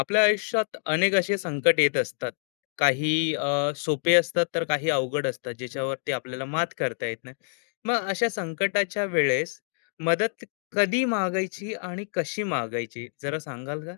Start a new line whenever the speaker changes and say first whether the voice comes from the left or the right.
left: आपल्या आयुष्यात अनेक असे संकट येत असतात. सोपे असतात तर काही अवघड असतात ज्याच्यावरती आपल्याला मात करता येत नाही. मग अशा संकटाच्या वेळेस मदत कधी मागायची आणि कशी मागायची जरा सांगाल का?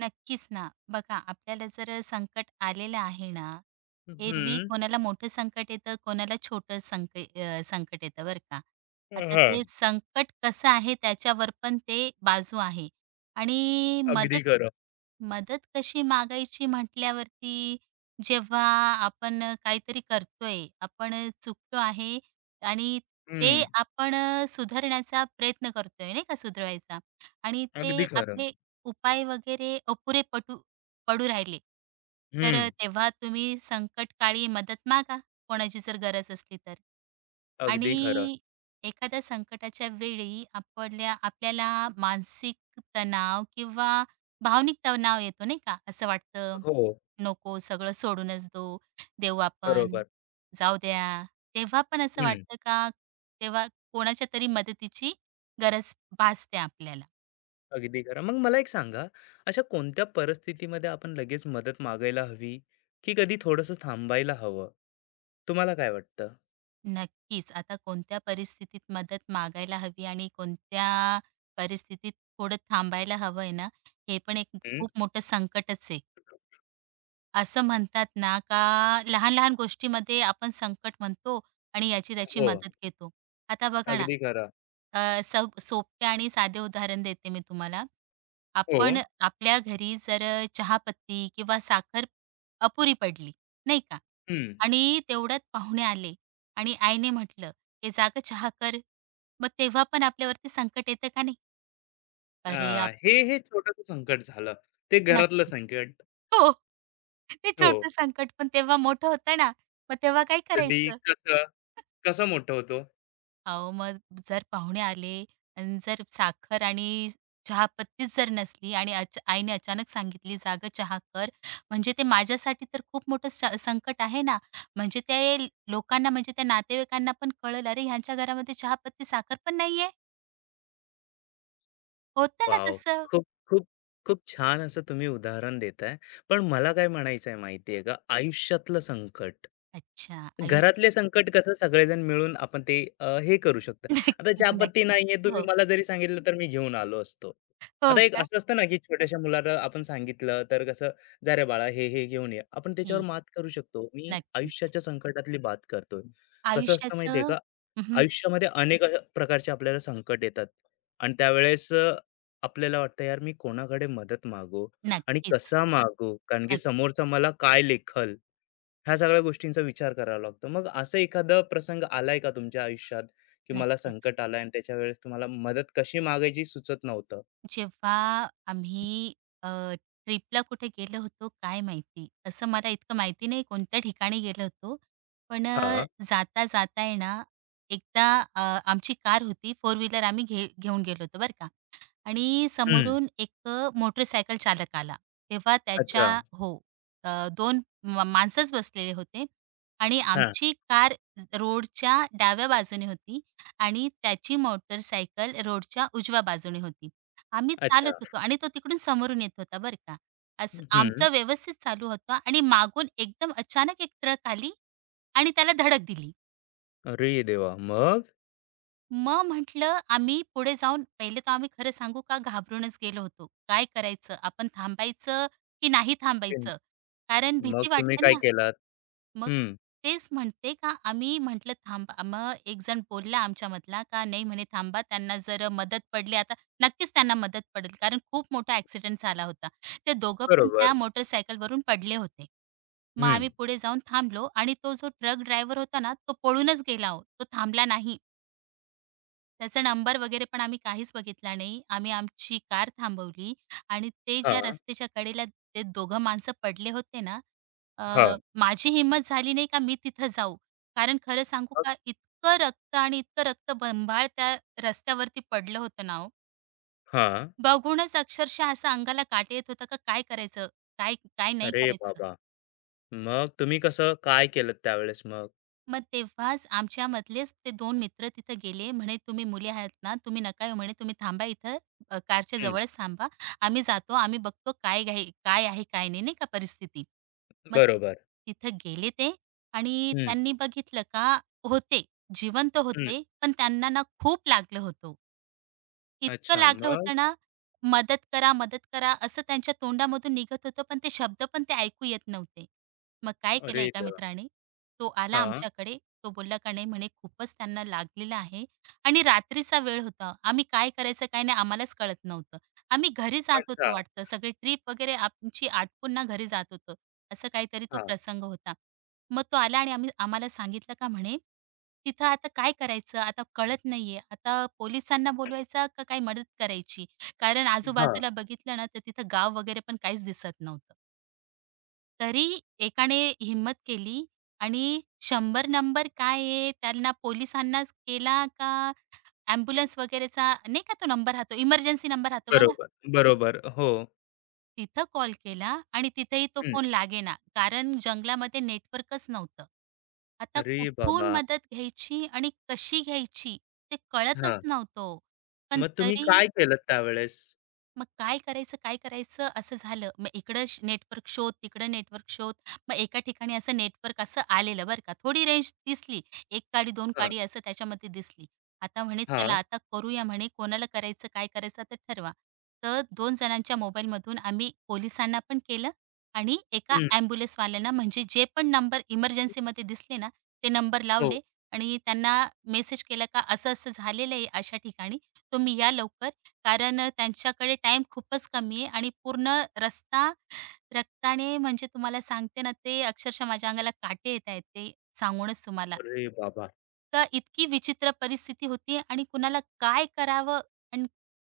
right: नक्कीच ना. बघा आपल्याला जर संकट आलेलं आहे ना, एरवी
left: हम्म.
right: कोणाला मोठं संकट येतं, कोणाला छोटं संकट येतं बरं का. आता
left: हा.
right: ते संकट कसं आहे त्याच्यावर पण ते बाजू आहे आणि मदत
left: अगदी खरं.
right: मदत कशी मागायची म्हटल्यावरती जेव्हा आपण काहीतरी करतोय, आपण चुकतो आहे आणि ते
left: हम्म.
right: आपण सुधारण्याचा प्रयत्न करतोय नाही का सुधरवायचा आणि
left: अगदी
right: ते
left: खरं.
right: आपले उपाय वगैरे अपुरे पटू पडू राहिले, तर
left: हम्म.
right: तेव्हा तुम्ही संकटकाळी मदत मागा, कोणाची जर गरज असली तर.
left: अगदी खरं.
right: आणि एखाद्या संकटाच्या वेळी आपल्याला मानसिक तणाव किंवा भावनिक तणाव येतो नाही का? असं वाटतं,
left: हो.
right: नको सगळं सोडूनच देऊ आपण,
left: बरोबर.
right: जाऊ द्या. तेव्हा पण असं वाटतं का? तेव्हा कोणाच्या तरी मदतीची गरज भासते आपल्याला.
left: अगदी खरं. मग मला एक सांगा, अशा कोणत्या परिस्थितीमध्ये आपण लगेच मदत मागायला हवी, की कधी थोडंसं थांबायला हवं? तुम्हाला काय वाटतं?
right: नक्कीच. आता कोणत्या परिस्थितीत मदत मागायला हवी आणि कोणत्या परिस्थितीत थोडं थांबायला हवं आहे ना, हे पण एक
left: हं.
right: खूप मोठं संकटच आहे. असं म्हणतात ना, का लहान-लहान गोष्टीमध्ये आपण संकट म्हणतो आणि याची-त्याची
left: हो.
right: मदत घेतो. आता बघा ना,
left: अगदी खरं.
right: सब सोप्या आणि साधे उदाहरण देते मी तुम्हाला.
left: हो.
right: आपण आपल्या घरी जर चहापत्ती किंवा साखर अपुरी पडली, नाही का?
left: हं.
right: आणि तेवढ्यात पाहुणे आले आणि आईने म्हटलं, "हे जाग चहा कर." मग तेव्हा पण आपल्यावरती संकट येतं का नाही?
left: अ,
right: अरे, आप
left: हे हे छोटंसं संकट झालं. ते घरातलं
right: नक्कीच.
left: संकट.
right: हो. ते
left: हो.
right: छोटं संकट पण तेव्हा मोठं होतं ना, मग तेव्हा काय
left: कधी
right: करायचं?
left: कसं कसं मोठं होतो?
right: अहो, मग जर पाहुणे आले आणि जर साखर आणि चहापत्तीच जर नसली आणि आईने अचानक सांगितली, जाग चहा कर." म्हणजे ते माझ्यासाठी तर खूप मोठं संकट आहे ना. म्हणजे ते लोकांना म्हणजे त्या नातेवाईकांना पण कळेल, "अरे, ह्यांच्या घरामध्ये चहापत्ती, साखर पण नाहीये." होतं ना
left: वॉव!
right: तसं.
left: खूप खूप खूप छान असं तुम्ही उदाहरण देताय. पण मला काय म्हणायचं आहे माहिती का, आयुष्यातलं संकट
right: अच्छा, आयुष्य
left: घरातले संकट कसं सगळेजण मिळून आपण ते हे करू शकतो. आता
right: नक्कीच,
left: चहापत्ती
right: नक्कीच.
left: नाहीये, तुम्ही
right: हो,
left: मला जरी सांगितलं तर मी घेऊन आलो असतो.
right: हो
left: आता एक
right: का?
left: असं असतं ना, की छोट्याशा मुलाला आपण सांगितलं तर कसं, "जा रे बाळा हे, हे घेऊन ये." आपण त्याच्यावर
right: ठीक.
left: मात करू शकतो. मी
right: नक्कीच.
left: आयुष्याच्या संकटातली बात करतोय. कसं असतं माहितीये
right: आयुष्याचं
left: का,
right: हं, हं.
left: आयुष्यामध्ये अनेक अशा प्रकारचे आपल्याला संकट येतात आणि त्यावेळेस आपल्याला वाटतं यार मी कोणाकडे मदत मागू आणि
right: नक्कीच.
left: कसा मागू? कारण की
right: नक्क
left: समोरचा मला काय लेखल? ह्या सगळ्या गोष्टींचा विचार करावा लागतो. मग असं एखादा प्रसंग आलाय का तुमच्या आयुष्यात, की मला
right: नक्कीच.
left: संकट आलंय आणि त्याच्या वेळेस तुम्हाला मदत कशी मागायची सुचत नव्हतं?
right: जेव्हा आम्ही अ, ट्रिपला कुठे गेलो होतो काय माहिती, असं मला इतकं माहिती नाही कोणत्या ठिकाणी गेलो होतो. पण
left: हां.
right: जाता-जाता आहे ना, एकदा अ, आमची कार होती, फोर व्हीलर आम्ही घेऊन गेलो होतो बरं का. आणि
left: हं.
right: समोरून एक मोटरसायकल चालक आला. तेव्हा त्याच्या
left: अच्छा.
right: हो, अ, 2 माणसंच बसलेले होते आणि
left: हां.
right: आमची कार रोडच्या डाव्या बाजूने होती आणि त्याची मोटरसायकल रोडच्या उजव्या बाजूने होती. आम्ही चालत
left: अच्छा.
right: होतो आणि तो तिकडून समोरून येत होता बरं का. असं
left: हं.
right: आमचं व्यवस्थित चालू होतं आणि मागून एकदम अचानक एक ट्रक आली आणि त्याला धडक दिली.
left: अरे देवा! मग?
right: मग म्हटलं आम्ही पुढे जाऊन पहिले तर आम्ही खरं सांगू का घाबरूनच गेलो होतो. काय करायचं? आपण थांबायचं की नाही
left: हं.
right: थांबायचं? कारण
left: मग
right: भीती
left: तुम्ही
right: वाटते
left: काय
right: ना.
left: केलात?
right: मग
left: हं.
right: तेच म्हणते का आम्ही म्हटलं थांबा. मग एक जण बोलला आमच्यामधला का नाही म्हणे थांबा त्यांना जर मदत पडली आता नक्कीच त्यांना मदत पडेल कारण खूप मोठा ॲक्सिडेंट झाला होता. ते दोघं पण त्या
left: बरोबर.
right: मोटरसायकलवरून पडले होते. मग आम्ही
left: हं.
right: पुढे जाऊन थांबलो आणि तो जो ट्रक ड्रायव्हर होता ना, तो पळूनच गेला हो. तो थांबला नाही. त्याचा नंबर वगैरे पण आम्ही काहीच बघितला नाही. आम्ही आमची कार थांबवली आणि ते ज्या
left: हां.
right: रस्त्याच्या कडेला ते दोघं माणसं पडले होते ना, अ,
left: हां.
right: माझी हिंमत झाली नाही का मी तिथं जाऊ. कारण खरं सांगू
left: मग?
right: का इतकं रक्त आणि इतकं रक्तबंबाळ त्या रस्त्यावरती पडलं होतं ना हो.
left: हां.
right: बघूनच अक्षरशः असं अंगाला काटे येत होता का काय करायचं? काय काय नाही
left: अरे
right: करायचं?
left: बाबा! मग तुम्ही कसं काय केलत त्यावेळेस मग?
right: मग तेव्हाच आमच्यामधलेच ते दोन मित्र तिथं गेले. म्हणे, "तुम्ही मुली आहात ना, तुम्ही नका येऊ म्हणे, तुम्ही थांबा इथं कारच्या
left: हं.
right: जवळच थांबा. आम्ही जातो, आम्ही बघतो काय घाई काय आहे, काय नाही." नाही का परिस्थिती. मग ति-
left: बरोबर.
right: तिथं गेले ते आणि
left: हं.
right: त्यांनी बघितलं का होते, जिवंत
left: हं.
right: होते, पण त्यांना ना खूप लागलं होतं. इतकं
left: अच्छा.
right: लागलं
left: मग?
right: होतं ना, मदत करा, मदत करा असं त्यांच्या तोंडामधून निघत होतं, पण ते शब्द पण ते ऐकू येत नव्हते. मग काय केलं
left: अरे
right: एका
left: देवा!
right: मित्राने तो आला
left: हां.
right: आमच्याकडे. तो बोलला का नाही म्हणे खूपच त्यांना लागलेलं आहे आणि रात्रीचा वेळ होता. आम्ही काय करायचं काय नाही आम्हालाच कळत नव्हतं. आम्ही घरी जात
left: अच्छा.
right: होतो वाटतं. सगळी ट्रिप वगैरे आमची आटपून ना घरी जात होतो. असं काहीतरी तो प्रसंग होता. मग तो आला आणि आम्ही आम्हाला सांगितलं का म्हणे, "तिथं आता काय करायचं? आता कळत नाहीये. आता पोलिसांना बोलवायचा का काय मदत करायची?" कारण
left: हां.
right: आजूबाजूला बघितलं ना, तर तिथं गाव वगैरे पण काहीच दिसत नव्हतं. तरी एकाने हिंमत केली आणि 100 नंबर काय आहे त्यांना पोलिसांनाच केला का ॲम्ब्युलन्स वगैरेचा नाही का तो नंबर राहतो, इमर्जन्सी नंबर राहतो बघा,
left: बरोबर, बरोबर. हो.
right: तिथं कॉल केला आणि तिथेही तो
left: हं.
right: फोन लागेना. कारण जंगलामध्ये नेटवर्कच नव्हतं. आता
left: अरे
right: कुठून
left: बाबा!
right: मदत घ्यायची आणि कशी घ्यायची ते कळतच
left: हां.
right: नव्हतं. पण
left: मग तुम्ही
right: तरी
left: काय केलत त्यावेळेस?
right: मग काय करायचं, काय करायचं असं झालं. मग इकडं नेटवर्क शोध, तिकडं नेटवर्क शोध. मग एका ठिकाणी असं नेटवर्क असं आलेलं बरं का. थोडी रेंज दिसली. 1 काडी, 2
left: हां,
right: काडी असं त्याच्यामध्ये दिसली. आता म्हणे चला
left: हां.
right: आता करूया म्हणे कोणाला करायचं, काय करायचं तर ठरवा. तर 2 जणांच्या मोबाईलमधून आम्ही पोलिसांना पण केलं आणि एका
left: हं,
right: ॲम्ब्युलन्सवाल्यांना म्हणजे जे पण नंबर इमर्जन्सीमध्ये दिसले ना, ते नंबर
left: हो.
right: लावले आणि त्यांना मेसेज केला का असं-असं झालेलं आहे अशा ठिकाणी, तुम्ही या लवकर. कारण त्यांच्याकडे टाइम खूपच कमी आहे आणि पूर्ण रस्ता रक्ताने म्हणजे तुम्हाला सांगते ना, ते अक्षरशः माझ्या अंगाला काटे येत आहेत ते सांगूनच तुम्हाला.
left: अरे बाबा!
right: तर इतकी विचित्र परिस्थिती होती आणि कुणाला काय करावं आणि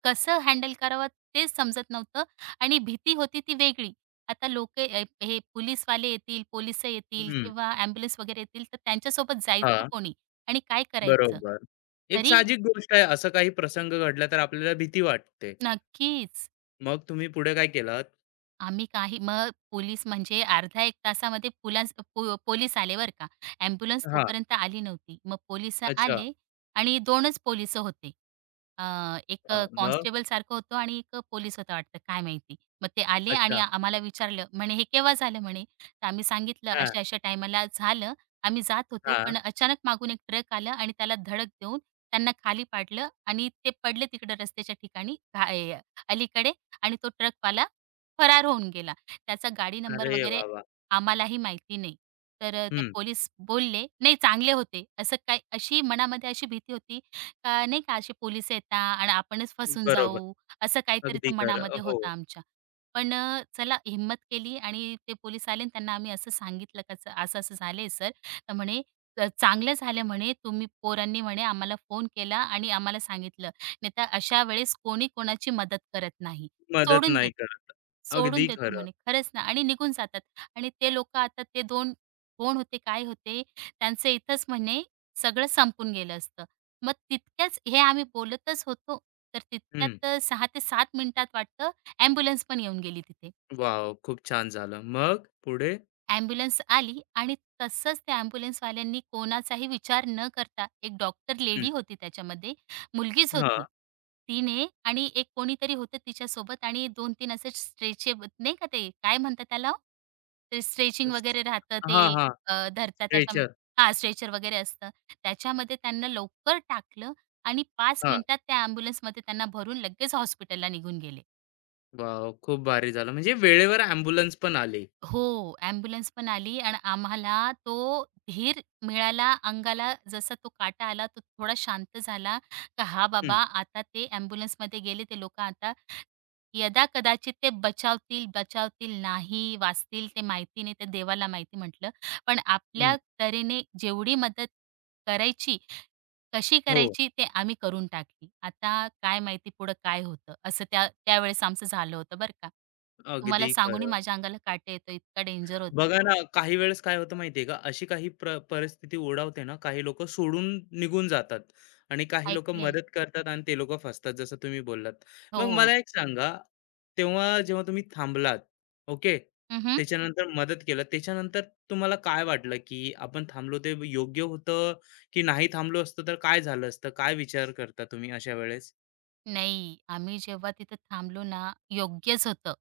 right: कसं हँडल करावं ते समजत नव्हतं आणि भीती होती ती वेगळी. आता लोकं हे पोलिसवाले येतील, पोलिस येतील
left: हं.
right: किंवा ॲम्ब्युलन्स वगैरे येतील, तर त्यांच्यासोबत जायचं
left: हां,
right: कोणी आणि काय करायचं?
left: बरोबर. एक
right: तरी
left: साहजिक गोष्ट आहे, असा काही प्रसंग घडला तर आपल्याला भीती वाटते.
right: नक्कीच.
left: मग तुम्ही पुढे काय केलात?
right: आम्ही काही मग पोलीस म्हणजे अर्धा एक तासामध्ये पुलास पो पोलीस आले बरं का. ॲम्ब्युलन्स
left: हां.
right: तोपर्यंत आली नव्हती. मग पोलिस
left: अच्छा,
right: आले आणि 2च पोलीस होते. अ, एक
left: हां, मग?
right: कॉन्स्टेबल सारखं होतं आणि एक पोलीस होता वाटतं, काय माहिती. मग ते आले आणि
left: अच्छा,
right: आम्हाला विचारलं म्हणे, "हे केव्हा झालं?" म्हणे. तर आम्ही सांगितलं,
left: हां,
right: "अशा-अशा टाईमाला झालं. आम्ही जात होतो,
left: हां.
right: पण अचानक मागून एक ट्रक आलं आणि त्याला धडक देऊन त्यांना खाली पाडलं आणि ते पडले तिकडे रस्त्याच्या ठिकाणी घा ए अलीकडे आणि तो ट्रकवाला फरार होऊन गेला. त्याचा गाडी नंबर
left: अरे
right: वगैरे
left: वाह! वाह!
right: आम्हालाही माहिती नाही. तर ते पोलीस बोलले नाही चांगले होते. असं काय अशी मनामध्ये अशी भीती होती का नाही का असे पोलीस येतात आणि आपणच फसून
left: बरोबर.
right: जाऊ, असं काहीतरी
left: अगदी
right: ते
left: खरं.
right: मनामध्ये
left: हो,
right: होतं आमच्या. पण चला हिम्मत केली आणि ते पोलीस आले आणि त्यांना आम्ही असं सांगितलं का असं-असं झालंय सर. तर म्हणे चांगलं झालं म्हणे तुम्ही पोरांनी म्हणे आम्हाला फोन केला आणि आम्हाला सांगितलं. नाहीतर अशा वेळेस कोणी कोणाची मदत करत नाही."
left: मदत
right: सोडून
left: नाही
right: देत
left: करत.
right: सोडून
left: अगदी
right: देतो
left: खरं.
right: म्हणे. खरंच ना आणि निघून जातात आणि ते लोकं आता ते दोन, कोण होते, काय होते, त्यांचं इथंच म्हणे सगळं संपून गेलं असतं. मग तितक्याच हे आम्ही बोलतच होतो, तर
left: हं.
right: तितक्यात 6 ते 7 मिनिटात वाटतं ॲम्ब्युलन्स पण येऊन गेली तिथे.
left: वॉव! खूप छान झालं. मग पुढे?
right: ॲम्ब्युलन्स आली आणि तसंच त्या ॲम्ब्युलन्सवाल्यांनी कोणाचाही विचार न करता एक डॉक्टर लेडी होती त्याच्यामध्ये, मुलगीच
left: हां.
right: होती. तिने आणि एक कोणीतरी होतं तिच्यासोबत आणि 2 तीन असे स्ट्रेचेबल नाही का ते काय म्हणतात त्याला हो? ते स्ट्रेचिंग
left: स
right: वगैरे राहतं ते
left: हां, हां.
right: धरतात त्याच्या
left: स्ट्रेचर.
right: हां, स्ट्रेचर वगैरे असतं. त्याच्यामध्ये त्यांना लवकर टाकलं आणि 5
left: हां.
right: मिनिटात त्या ॲम्ब्युलन्समध्ये त्यांना भरून लगेच हॉस्पिटलला निघून गेले.
left: वॉव! खूप भारी झालं. म्हणजे वेळेवर ॲम्ब्युलन्स पण आली.
right: हो, ॲम्ब्युलन्स पण आली आणि आम्हाला तो धीर मिळाला अंगाला जसा तो काटा आला, तो थोडा शांत झाला, का "हां बाबा,
left: हं,
right: आता ते ॲम्ब्युलन्समध्ये गेले ते लोकं आता यदाकदाचित ते बचावतील, बचावतील नाही वाचतील ते माहिती नाही, ते देवाला माहिती" म्हटलं. पण
left: हं.
right: आपल्या तऱ्हेने जेवढी मदत करायची कशी
left: हो.
right: करायची ते आम्ही करून टाकली. आता काय माहिती पुढं काय होतं? असं त्या त्यावेळेस आमचं झालं होतं बरं का. तुम्हाला
left: अगदी
right: सांगूनही
left: खरं.
right: माझ्या अंगाला काटे येतो, इतका डेंजर होता
left: बघा
right: तो.
left: ना, काही वेळेस काय होतं माहिती का, अशी काही प्र परिस्थिती ओढावते ना, काही लोकं सोडून निघून जातात आणि काही लोकं
right: ऐकलंय.
left: मदत करतात आणि ते लोकं फसतात, जसं तुम्ही बोललात.
right: हो.
left: मग
right: हो.
left: मला एक सांगा, तेव्हा जेव्हा तुम्ही थांबलात, ओके.
right: हं, हं.
left: त्याच्यानंतर मदत केलं, त्याच्यानंतर तुम्हाला काय वाटलं, की आपण थांबलो ते योग्य होतं, की नाही थांबलो असतो तर काय झालं असतं? काय विचार करता तुम्ही अशा वेळेस?
right: नाही, आम्ही जेव्हा तिथं थांबलो ना, योग्यच होतं.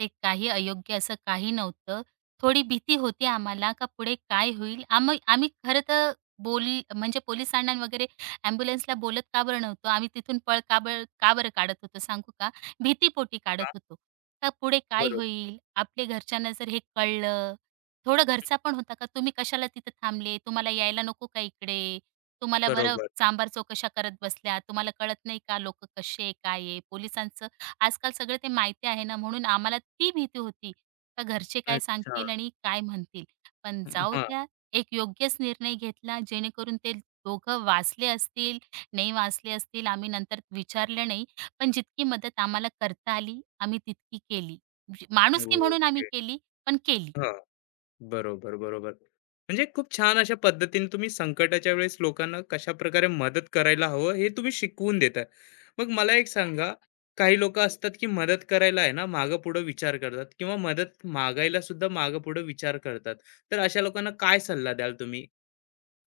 right: ते काही अयोग्य असं काही नव्हतं. थोडी भीती होती आम्हाला का पुढे काय होईल? आम्ही खरं तर बोल म्हणजे पोलिसांना न वगैरे ॲम्ब्युलन्सला बोलत का बरं नव्हतो? आम्ही तिथून पळ का बरं का बरं काढत होतो सांगू का? भीतीपोटी काढत
left: हां,
right: होतो. का पुढे काय
left: बरोबर,
right: होईल? आपल्या घरच्यांना जर हे कळलं थोडं घरचा पण होता का, "तुम्ही कशाला तिथं थांबले? तुम्हाला यायला नको का इकडे?" तुम्हाला बरं
left: बरोबर.
right: सांबार-चव कशा करत बसल्या, तुम्हाला कळत नाही का लोक कसे आहे, काय आहे? पोलिसांचं आजकाल सगळं ते माहिती आहे ना, म्हणून आम्हाला ती भीती होती का घरचे काय
left: अच्छा.
right: सांगतील आणि काय म्हणतील? पण जाऊ
left: हं,
right: द्या, एक योग्यच निर्णय घेतला जेणेकरून ते दोघं वाचले असतील, नाही वाचले असतील आम्ही नंतर विचारलं नाही. पण जितकी मदत आम्हाला करता आली, आम्ही तितकी केली. म्हणजे माणुसकी म्हणून आम्ही
left: ओके.
right: केली, पण केली.
left: हां. बरोबर, बरोबर. म्हणजे खूप छान अशा पद्धतीने तुम्ही संकटाच्या वेळेस लोकांना कशा प्रकारे मदत करायला हवं हे तुम्ही शिकवून देताय. मग मला एक सांगा, काही लोक असतात की मदत करायला आहे ना मागं पुढे विचार करतात किंवा मदत मागायला सुद्धा मागं पुढे विचार करतात, तर अशा लोकांना काय सल्ला द्याल तुम्ही?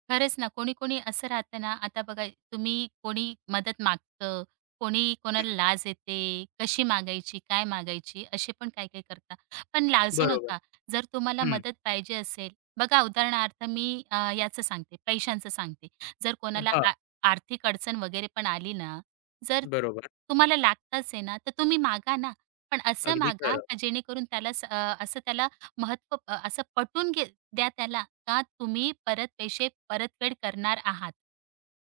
right: खरंच ना, कोणी-कोणी असं राहतं ना, आता बघा तुम्ही कोणी मदत मागतं, कोणी
left: हम्म,
right: कोणाला लाज येते, कशी मागायची, काय मागायची, असे पण काही-काही करता. पण लाजू
left: बरोबर.
right: नका. जर तुम्हाला
left: हम्म.
right: मदत पाहिजे असेल बघा उदाहरणार्थ मी याचं सांगते, पैशांचं सांगते. जर कोणाला
left: हा.
right: आर्थिक अडचण वगैरे पण आली ना, जर
left: बरोबर.
right: तुम्हाला लागताच आहे ना, तर तुम्ही मागा ना. पण असं
left: अगदी
right: मागा
left: खरं.
right: का जेणेकरून त्याला असं त्याला महत्त्व असं पटवून घे द्या त्याला का तुम्ही परत पैसे परतफेड करणार आहात.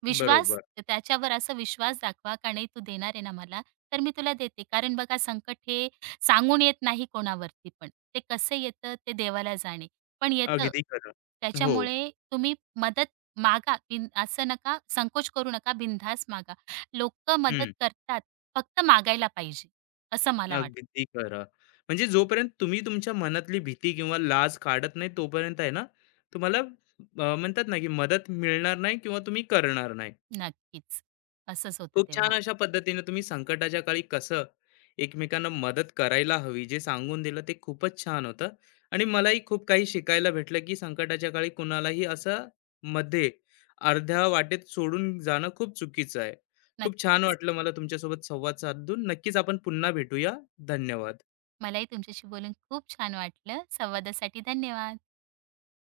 right: विश्वास
left: बरोबर.
right: त्याच्यावर असा विश्वास दाखवा का नाही तू देणार आहे ना मला, तर मी तुला देते. कारण बघा संकट हे सांगून येत नाही कोणावरती पण. ते कसं येतं ते देवाला जाणे. पण येतं.
left: अगदी खरं. हो.
right: त्याच्यामुळे तुम्ही मदत मागा. असं नका संकोच करू नका, बिनधास्त मागा. लोकं मदत करतात. फक्त मागायला पाहिजे, असं मला वाटतं.
left: अगदी खरं. म्हणजे जोपर्यंत तुम्ही तुमच्या मनातली भीती किंवा लाज काढत नाही, तोपर्यंत आहे ना, तुम्हाला म्हणतात ना, की मदत मिळणार नाही किंवा तुम्ही करणार नाही.
right: नक्कीच. असंच होतं
left: खूप छान
right: तेव्हा.
left: अशा पद्धतीने तुम्ही संकटाच्या काळी कसं एकमेकांना मदत करायला हवी, जे सांगून दिलं ते खूपच छान होतं. आणि मलाही खूप काही शिकायला भेटलं, की संकटाच्या काळी कुणालाही असं मध्ये अर्ध्या वाटेत सोडून जाणं खूप चुकीचं आहे. खूप छान
right: नक्कीच.
left: वाटलं मला तुमच्यासोबत संवाद साधून. नक्कीच आपण पुन्हा भेटूया. धन्यवाद.
right: मलाही तुमच्याशी बोलून खूप छान वाटलं. संवादासाठी धन्यवाद.